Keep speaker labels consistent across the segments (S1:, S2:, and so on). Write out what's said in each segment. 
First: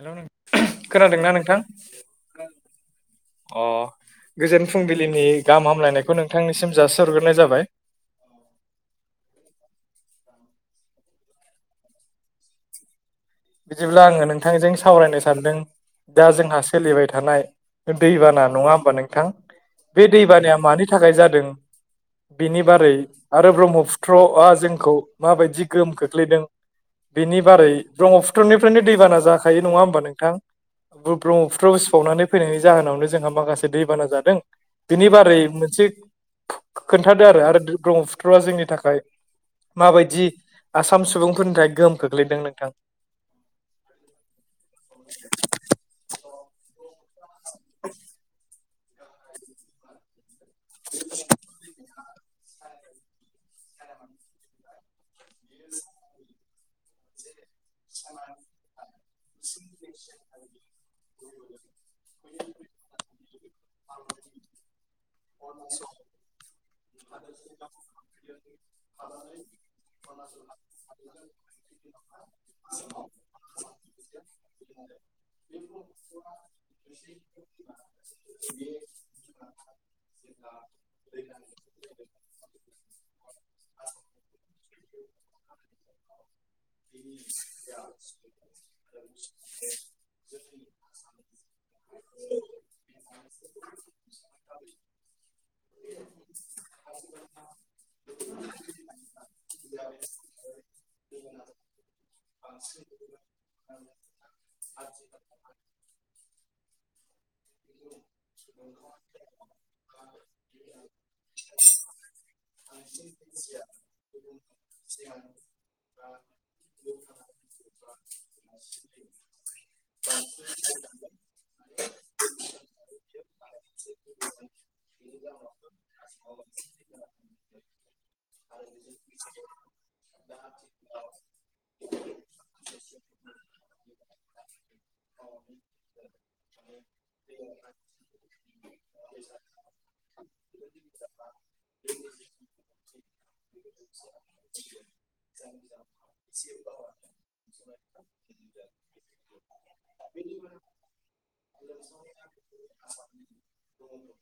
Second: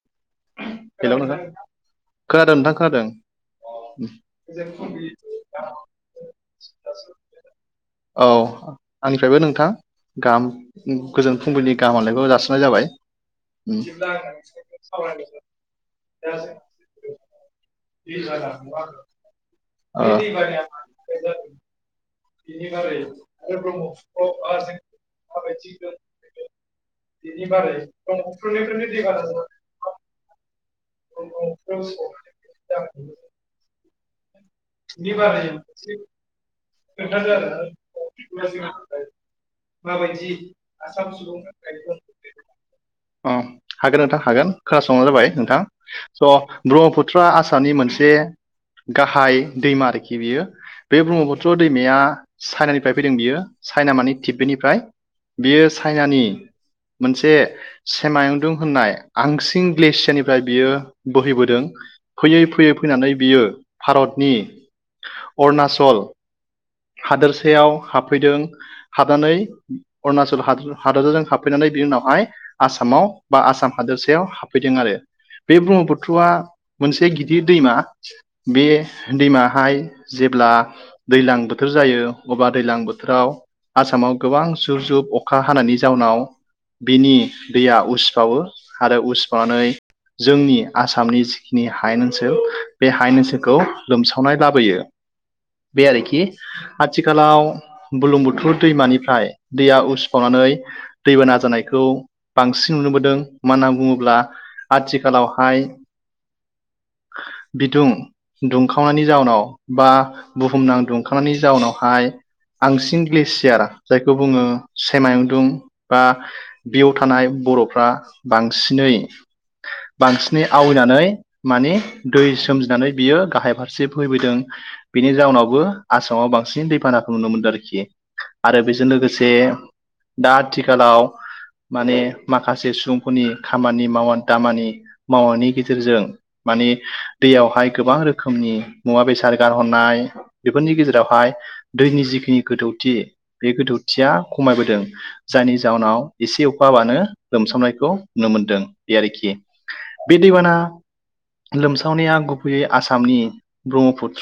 S1: हेल' खोनादोंना नोंथां?
S2: खोनथाखादों।
S1: अ गोजोन फुंबिलिनि गाहाम हामलायनायखौ नोंथांनिसिम जाासरग्रोनाय जाबाय।
S2: औ आंनिफ्रायबो नोंथां। गाहाम गोजोन फुंबिलिनि गाहामलायखौ जासिननाय जाबाय। उम,
S1: बिदिब्ला आङो नोंथांजों सा सावरायनो सानदों दा जोंहा सोलिबाय थानाय दैबाना नङा होमबा नोंथां। बे
S2: ओ
S1: दैबानाया मानि थाखाय जादों बिनि बारै आरो ब्रह्मपुत्रआ जोंखौ माबायदि गोहोम खोख्लैदों। बेनि बारै ब्रह्मपुत्रनिफ्रायनो दै बाना जाखायो नङा होनबा नोंथां ब्रह्मपुत्राव सि सबावनानै फैनायनिनि जाहोनावनो जोंहा माखासे दैबाना जादों। बेनि बारै मोनसे खोन्थादो आरो ब्रह्मपुत्रआ जोंनि थाखाय मा बायदि आसाम सुबुंफोरनिफ्राय गोहोम खोख्लैदों नोंथां।
S2: अ हागोन नोंथां हागोन। खोनासंबानो जाबाय नोंथां स' ब्रह्मपुत्र आसामनि मोनसे गाहाइ दैमा आरोखि बेयो। बे ब्रह्मपुत्र चाइनानिफ्राय फैदों बियो चाइना माने तिब्बेतनिफ्राय बेयो चाइनानि मोनसे सेमायुंदुं होननाय आंसिं ग्लेसियारनिफ्राय बियो बोहैबोदों। फैयै फैयै फैनानै बियो भारतनि अरुणाचल हादोरसायाव हाबफैदों हाबनानै अरुणाचल हादोरसाजों हाब हाबफैनानै बिनि उनावहाय आसामाव बा आसाम हादोरसायाव हाबफैदों आरो। बे ब्रह्मपुत्रआ मोनसे गिदिर दैमा। बे दैमाहाय जेब्ला दैज्लां बोथोर जायो अब्ला दैज्लां बोथोराव आसामाव गोबां जुब जुब अखा हानायनि जाउनाव बिनि दैया उसिफावो आरो उसिफावनानै जोंनि आसामनि जिखिनि हायेन ओनसोल बे हायेन ओनसोलखौ लोमसावनाय लाबोयो। बे आरोखि । आथिखालाव बुरलुंबुथुर दैमानिफ्राय दैया उसिफावनानै दैबाना जानायखौ बांसिन नुनोबोदों। मानो होनना बुङोब्ला आथिखालावहाय बिदुं दुंखावनायनि जाउनाव, बा बुहुमनां दुंखावनायनि जाउनावहाय बांसिन ग्लेसियार जायखौ बुङो सेमायुंन्दुं बा बेयाव थानाय बर'फ्रा बांसिनै बांसिनै आवलिनानै माने दै सोमजिनानै बेयो गाहाय फारसे फैबोदों। बेनि जाउनावबो आसामाव बांसिन दैबानाखौ नुनो मोनदों आरोखि आरो बेजों लोगोसे दा आथिखालाव माने माखासे सुबुंफोरनि खामानि माव दामानि मावनायनि गेजेरजों मानिे दैयावहाय गोबां रोखोमनि मुवा बेसाद गार होननाय बेफोरनि गेजेरावहाय दैनि जिखिनि गोदौथि बे गोदौथिया खमायबोदों जायनि जाहोनाव एसे अखाबानो लोमसावनायखौ नुनो मोनदों बे आरोखि। बे दैबाना लोमसावनाया गुबैयै आसामनि ब्रह्मपुुत्र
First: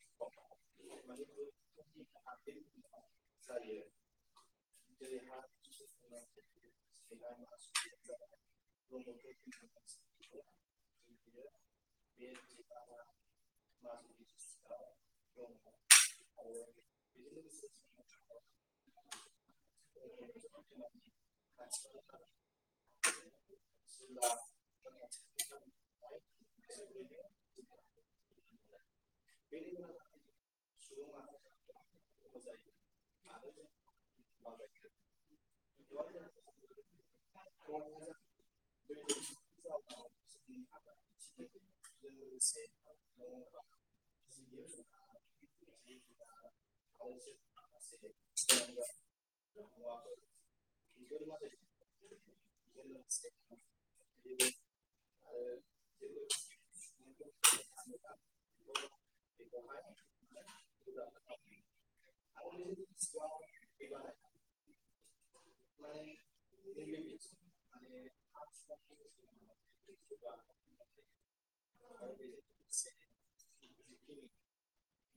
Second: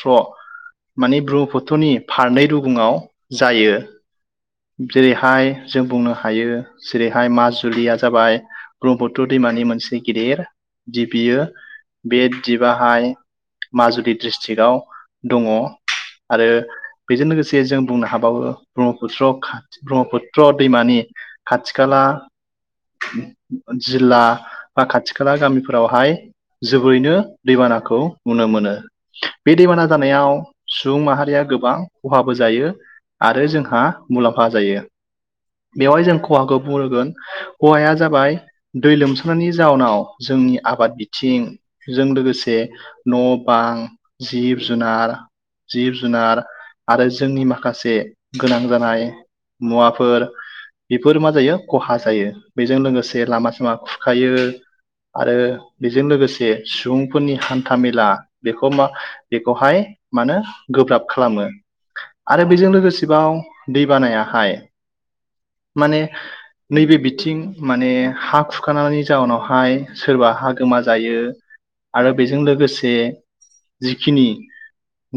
S2: माने ब्रह्मपुत्रनि फारनै रुुगुङाव जायो। जेरैहाय जों बुंनो हायो। जेरैहाय माजुलिया जाबाय ब्रह्पुत्र दैमानि मोनसे गिदिर दिबियो बे पाहाय माजुलि डिस्ट्रिक्टआव दङ आरो बेजों लोगोसे जों बुंनो हाबावो ब्रह्मपुत्र खा ब्रह्मपुत्र दैमानि खाथि खाला जिल्ला बा खाथि खाला गामिफोरावहाय जोबोरैनो दैबानाखौ नुनो मोनो। बे दैबाना जानायाव सुबुं माहारिया गोबां खहाबो जायो। आरो जोंहा मुलाम्फा जायो बेवहाय जों खहाखौ बुंगोन हौवाया जाबाय दै लोमसांनायनि जाउनाव जोंनि आबाद बिथिं जों लोगोसे न' बां जिब जुनार जिब जुनार आरो जोंनि माखासे गोनां जानाय मुवाफोर बेफोर मा जायो खहा जायो बेजों लोगोसे लामा सामा खुरखायो आरो बेजों लोगोसे सुबुंफोरनि हान्थामेला बेखौ मा बेखौहाय मानो गोब्राब खालामो आरो बेजों लोगोसेबाव दै बानाया हाय माने नैबे बिथिं माने हा खुरखानायनि जाउोनावहाय सोरबा हा गोमा जायो आरो बेजों लोगोसे जिखिनि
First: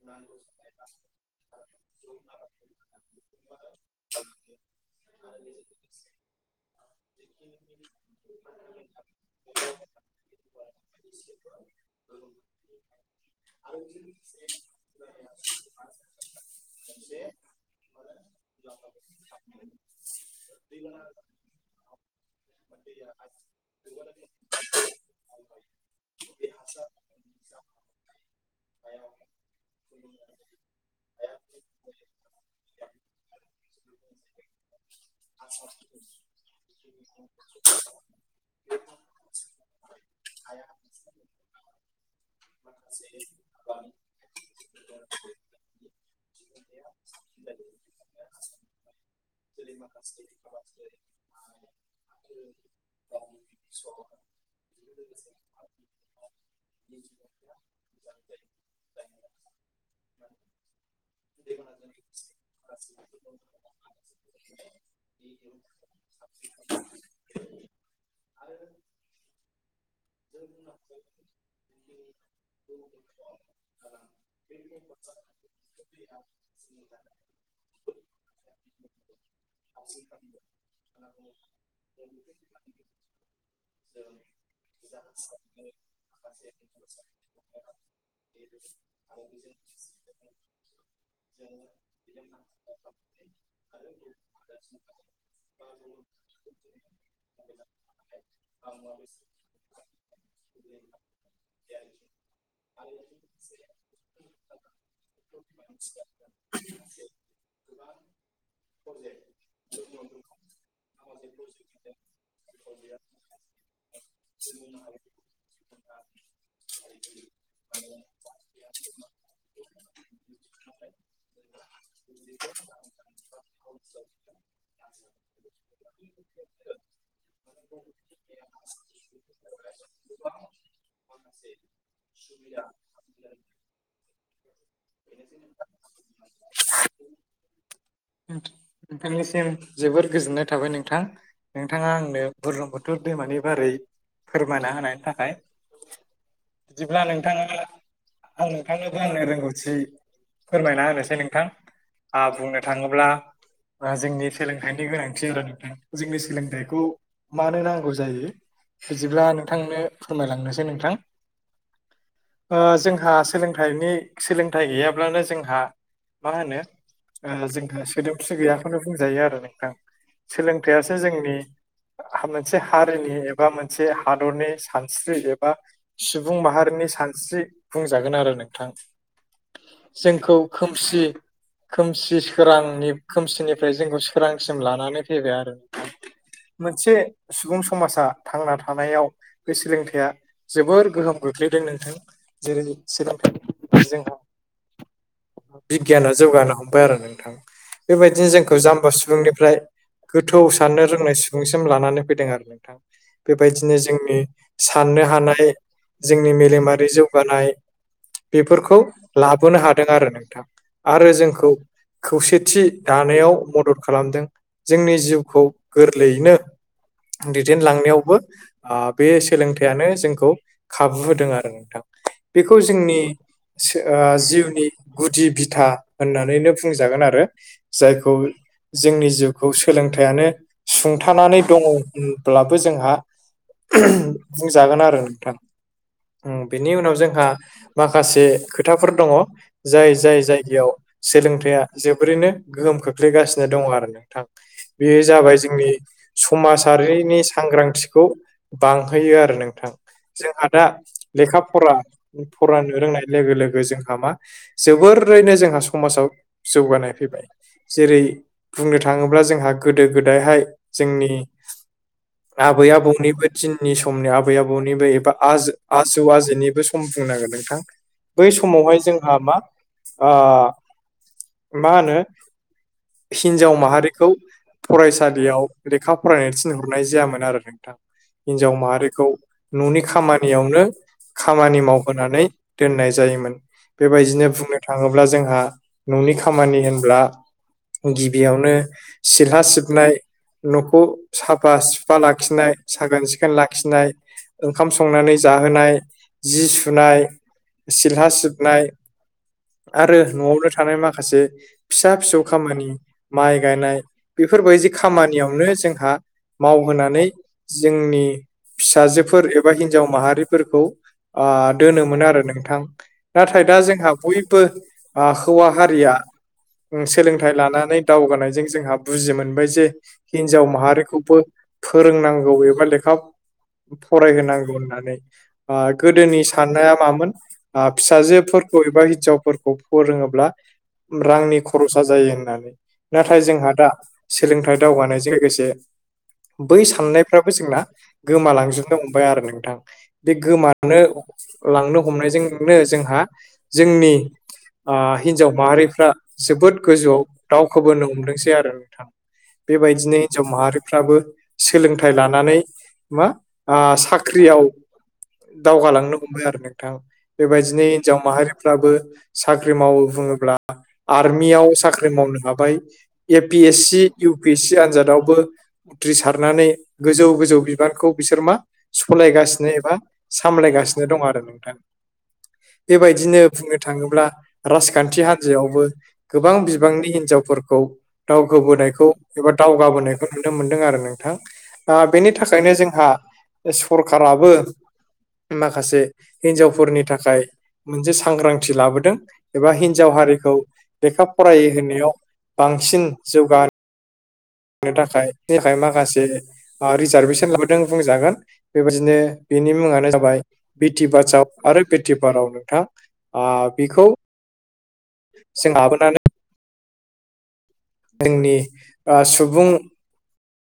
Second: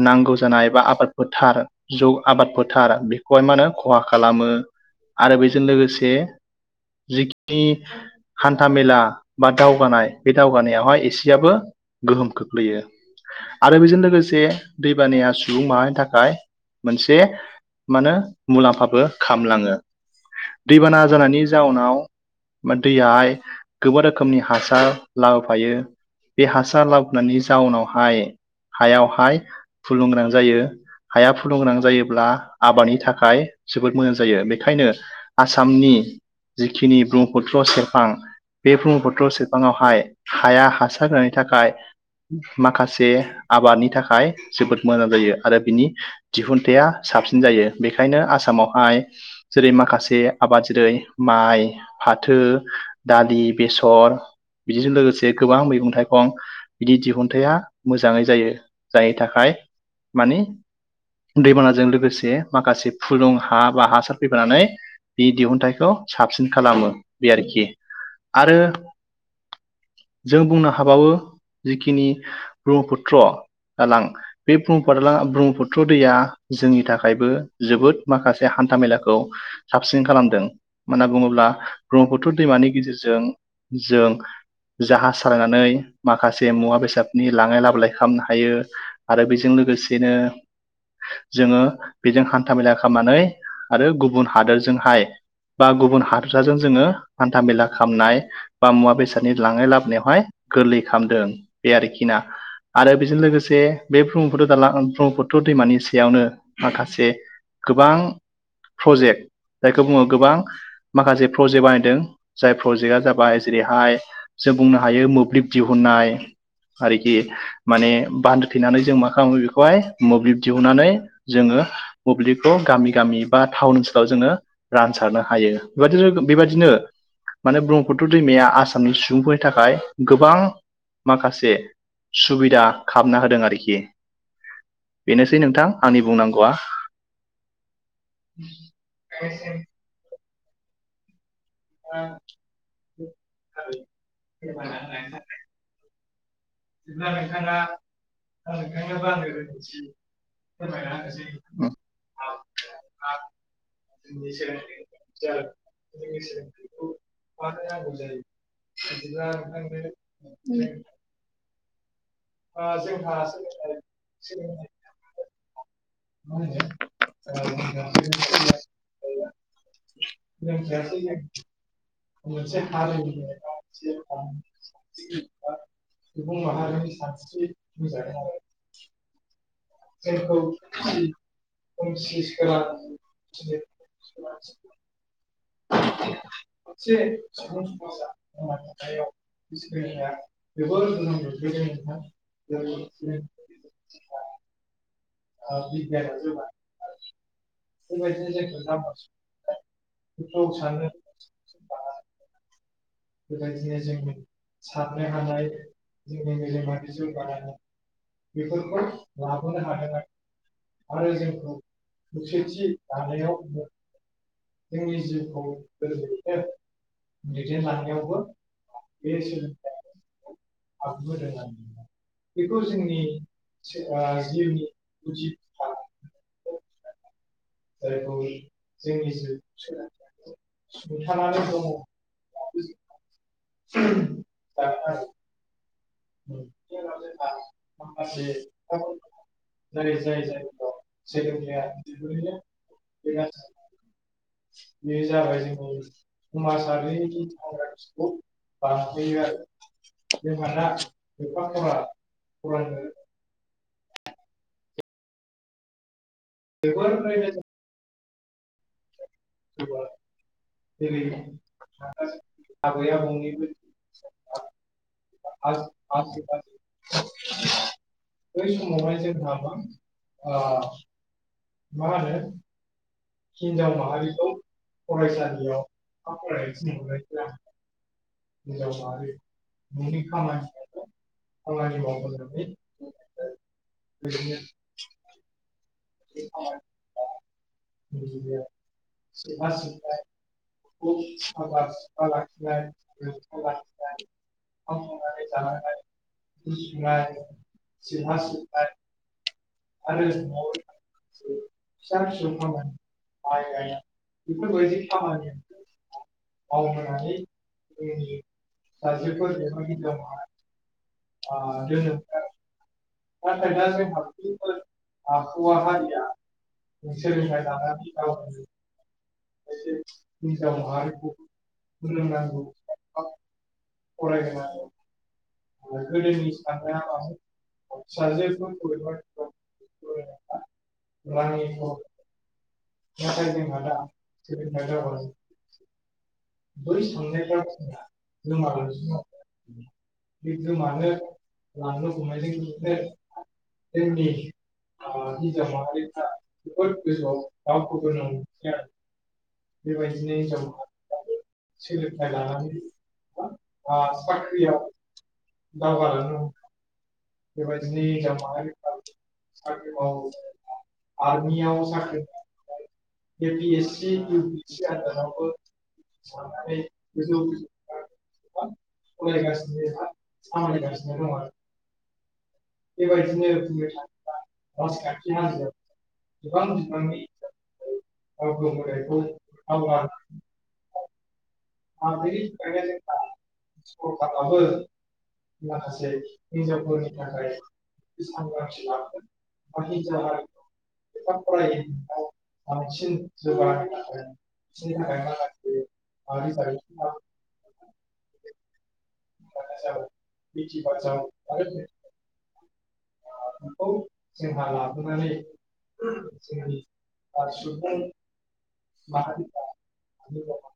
S2: नांगौ जानाय बा आबाद फोथार जौ आबाद फोथार बे खौहाय मा होनो खहा खालामो आरो बेजों लोगोसे जिखिनि हान्थाामेला बा दावगानाय बे दावगानायावहाय एसेयाबो गोहोम खोख्लैयो आरो बेजों लोगोसे दैबानाया सुबुं माहानि थाखाय मोनसे मानो मुलाम्फाबो खामलाङो दैबाना जानायनि जाउनाव दैयाहाय गोबां रोखोमनि हासार लाबोफायो बे हासार लाबोननि जाउनावहाय हायावहाय फुलुंगोनां जायो। हाया फुलुं गोनां जायोब्ला आबादनि थाखाय जोबोद मोजां जायो बे बेखायनो आसामनि जिखिनि ब्रह्मपुत्र सेरफां बे ब्रह्मपुत्र सेरफाङावहाय हाया हासार होनायनि थाखाय माखासे आबादनि थाखाय जोबोद मोजां जायो आरो बिनि दिहुनथाइा साबसिन जायो बेखायनो आसामावहाय जेरै माखासे आबाद जेरै माइ फाथो दालि बेसर बिदिजों लोगोसे गोबां मैगं थाइगं बिदि दिहुनथाइ मोजाङै जायो जायनि थाखाय मानि दैमानाजों लोगोसे माखासे फुदुं हा बा हासार फैबोनानै बि दिहुनथाइखौ साबसिन खालामो बे आरोखि आरो जों बुंनो हाबावो जिखिनि ब्रह्मपुत्र दालां बे ब् ब्रह्मपुत्र दैया जोंनि थाखाय जोबोद माखासे हान्था मेलाखौ साबसिन खालामदों म्ना बुङोब्ला ब्रह्मपुत्र दैमानि गेजेरजों जों जाहाज सालायनानै माखासे मुवा बेसाद लांलाय लाबोलाय खालामनो हायो आरो बेजों लोगोसेनो जोङो बेजों हान्था मेला खालामनानै आरो गुबुन हादोरजोंहाय बा गुबुन हादसाजों जोङो हान्था मेला खालामामनाय बा मुवा बेसादनि लांनाय लाबोनायावहाय गोरलै खालामदों बे आरोखि ना आरो बेजों लोगोसे बे ब्रह्मप दालां ब्रह्मपुत्र दैमानि स माखासे गोबां प्रजेक्ट जायखौ बुङो गोबां माखासे प्रजेक्ट बानायदों जाय प्रजेक्टआ जाबाय जेरैहाय जों बुंनो हायो मोब्लिब दिहुननाय आरोखि माने बान्दो थेनानै जों मा खालामो बेखौहाय मोब्लिब दिहुननानै जोङो मोब्लिबखौ गामि गामि बा टाउन ओनसोलाव जोङो रानसारनो हायो बेनो बेबायदिनो माने ब्रह्मपुत्र दैमाया आसामनि सुबुंफोरनि थाखाय गोबां माखासे से‌ सुबिदा खालामना होदों आरोखि बेनोसै नोंथां आंनि बुंनांगौआ
S1: नोंथांनिसिम जोबोर गोजोननाय थाबाय नोंथां नोंथाङा आंनो बुर्लुंबुथुर दैमानि बारै फोरमायना होनायनि थाखाय बिदिब्ला नोंथाङा आं नोंथांनोबो आंनो रोंगौथि फोरमायना होनोसै नोंथां आं बुंनो थाङोब्ला जोंनि सोलोंथाइनि गोनांथि आरो नोंथां जोंनि सोलोंथाइखौ मानो नांगौ जायो बिदिब्ला नोंथांनो फोरमायलांनोसै नोंथां ओ जोंहा सोलोंथाइनि सोलोंथाइ गैयाब्लानो जोंहा मा होनो
S2: [unintelligible]
S1: बेखौनो बुंजायो आरो नोंथां सोलोंथाइआसो जोंनि मोनसे हारिनि एबा मोनसे हादरनि सानस्रि एबा सुबुं माहारिनि सानस्रि बुंजागोन आरो नोंथां जोंखौ खोमसि खोमसि सोरांनि खोमसिनिफ्राय जोंखौ सोरांसिम लानानै फैबाय आरो मोनसे सुबुं समाजा थांना थानायाव बे सोलोंथाइया जोबोर गोहोम खख्लैदों नोंथां जेरै सोलोंथाइनि जोंहा बिगियान आ जौगानो हम आरो नोंथां बेबायदिनो जोंखौ जाम्बा सुबुंनिफ्राय गोथौ साननो बुंनाय सुबुंसिम लानानै फैदों आरो नोंथां बेबायदिनो जोंनि साननो हानाय जोंनि मेलेमारि जौगानाय बेफोरखौ लाबोनो हादों आरो नोंथां आरो जोंखौ खौसेथि दानायाव मदद खालामदों जोंनि जिउखौ गोरलैयैनो दैदेनलांनायावबो बे सोलोंथाइयानो जोंखौ खाबु होदों आरो नोंथां बेखौ जोंनि सो ओ जिउनि गुदि बिथा होननानैनो बुंजागोन आरो जायखौ जोंनि जिउखौ सोलोंथायानो सुंथानानै दङ होनब्लाबो जोंहा [unintelligible] बुंजागोन आरो नोंथां बेनि उनाव जोंहा माखासे खोथाफोर दङ जाय जाय जायगायाव सोलों थाया जोबोरैनो गोहोम खोख्लैगासिनो दङ आरो नोंथां बेयो जाबाय जोंनि समाजारिनि सांग्रांथिखौ बांहोयो आरो नोंथां जोंहा दा लेखा फरा फरायानो रोंनाय नाय लोगो लोगो जोंहा मा जोबोरैनो जोंहा समाजाव जौगानाय फैबाय जेरै बुंनो थाङोब्ला जोंहा गोदो गोदायहाय जोंनि आबै आबौनिबो दिननि समनि आबै आबौनिबो आज आजौ आजैनिबो सम बुंनांगोन नोंथां। बै समावहाय जोंहा मा ओ- मा होनो। हिनजाव माहारिखौ फरायसालियाव लेखा फरायनो थिनहरनाय जायामोन आरो नोंथां। हिन्जाव माहारिखौ ननि खामानियावनो। खामानि मावहोनानै दोननाय जायोमोन बेबायदिनो बुंनो। थाङोब्ला जोंहा ननि खामानि होनब्ला। गिबियावनो सिला सिबनाय न'खौ साफा सुफा लाखिनाय साखोन सिखोन लाखिनाय ओंखाम संनानै जाहोनाय जि सुनाय सिला सिबनाय आरो न'आवनो थानाय माखासे माखासे फिसा फिसौ खामानि माइ गायनाय बेफोरबायदि खामानियावनो जोंहा मावहोनानै जोंनि फिसाजोफोर एबा हिनजाव माहारि फोरखौ ओ-दोनोमोनो आरो नोंथां। नाथाय दा जोंहा बयबो हौवा हारिया। सोलोंथाइ लानानै दावगानायजों जोंहा बुजि मोनबाय जे हिनजाव माहारिखौबो फोरोंनांगौ एबा लेखा फरायहोनांगौ होननानै आ- गोदोनि साननाया मामोन आ फिसाजोफोरखौ एबा हिन्जावफोरखौ फोरोङोब्ला रांनि खरसा जायो होननानै। नाथाय जोंहा दा सोलोंथाइ दावगानायजों लोगोसे बै साननायफ्राबो जोंना गोमालांजोबनो हमबाय आरो नोंथां। बे गोमानो लांनो हमनायजोंनो जोंहा जोंनि ओ हिनजाव माहारिफ्रा जोबोद गोजौआव दावखोबोनो हमदोंसै आरो नोंथां। बेबायदिनो हिनजाव माहारिफ्राबो सोलोंथाइ लानानै मा ओ-साख्रियाव दावगालांनो हमबाय आरो नोंथां। थां बेबायदिनो हिनजाव माहारिफ्राबो साख्रि मावो बुङोब्ला आर्मियाव साख्रि मावनो हाबाय A P S C U P S C आनजादावबो उथ्रिसारनानै गोजौ गोजौ बिबानखौ बिसोर मा सलायगासिनो एबा सामलायगासिनो दं आरो नोंथां। बेबायदिनो बुंनो थाङोब्ला राज खान्थि हान्जायावबो गोबां बिबांनि हिनजावफोरखौ दावगाबोनायखौ एबा दावगाबोनायखौ नुनो मोनदों आरो नोंथां। दा बेनि थाखायनो जोंहा सरखाराबो माखासे हिनजावफोरनि थाखाय मोनसे सांग्रांथि लाबोदों। एबा हिनजाव हारिखौ लेखा फराय होनायाव बांसिन जौगानो
S2: [inaudible]
S1: नो थाखायनि थाखाय माखासे ओ रिजार्भेसन लाबोदों बुंजागोन। बेबायदिनो बेनि मुङानो जाबाय बिटि बासाव आरो बिटि बाराव नोंथां। ओ
S2: खौ
S1: बेखौ
S2: [unintelligible] जोंहा लाबोनानै
S1: जों लाबोनानै
S2: जोंनि आरो सुबुं
S1: जोंनि ओ सुबुं
S2: [unintelligible]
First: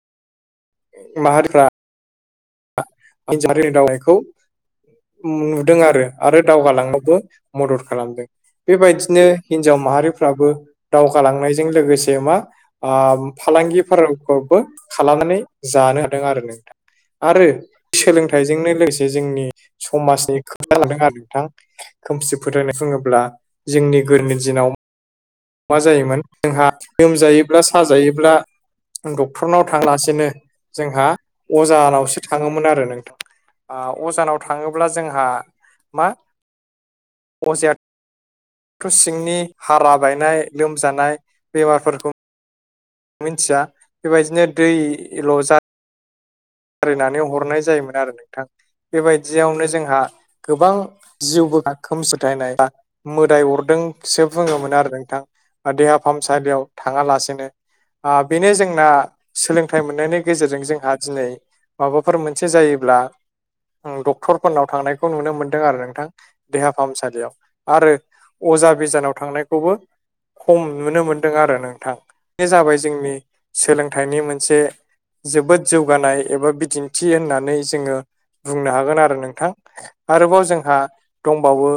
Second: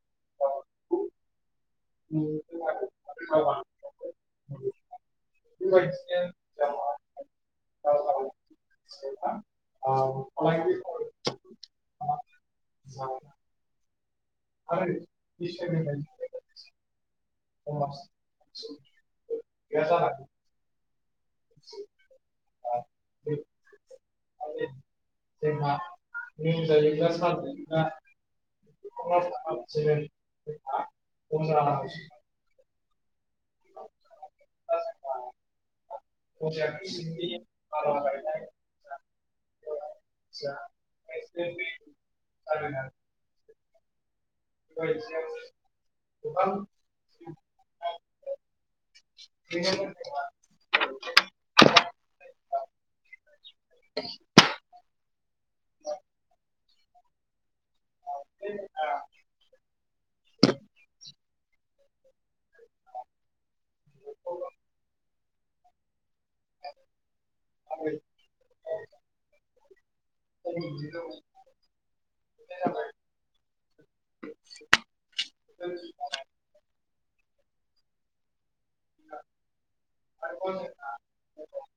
S1: माहारिफ्रा
S2: [unintelligible]
S1: आ रिनि दावनायखौ नुदों आरो आरो दावगालांनोबो मदद खालामदों। बेबायदिनो हिनजाव माहारिफ्राबो दावगालांनायजों लोगोसे मा ओ-फालांगिफोरखौबो खालामनानै जानो हादों आरो नोंथां। आरो सोलोंथाइजोंनो लोगोसे जोंनि समाजनि खोथादों आरो नोंथां। खोमसि फोथायनाय बुङोब्ला जोंनि गोदोनि दिनाव मा जायोमोन जोंहा लोमजायोब्ला साजायोब्ला डक्टरनाव थांलासिनो जोंहा अजानावसो थाङोमोन आरो नोंथां ओ अजानाव थाङोब्ला जोंहा मा
S2: अजाया [unintelligible]
S1: थ' सिंनि हारा बायनाय लोमजानाय बेमारफोरखौ
S2: आरोना
S1: मोनथिया बेबायदिनो दैल जा
S2: गोबां
S1: फोरोंनानै हरनाय जायोमोन आरो नोंथां। बेबायदियावनो जोंहा गोबां जिउबो खोमसि फोथायनाया मोदाय अरदोंसो बुङोमोनो आरो नोंथां देहा फाहामसालियाव थाङालासेनो। ओ बेनो जोंना सोलोंथाइ मोननायनि गेजेरजों जोंहा दिनै माबाफोर मोनसे जायोब्ला डक्टरफोरनाव थांनायखौ नुनो मोनदों आरो नोंथां देहा फाहामसालियाव आरो अजा बिजानाव थांनायखौबो खम नुनो मोनदों आरो नोंथां बे जाबाय जोंनि सोलोंथाइनि मोनसे जोबोद जौगानाय एबा बिदिन्थि होननानै जोङो बुंनो हागोन आरो नोंथां आरोबाव जोंहा दंबावो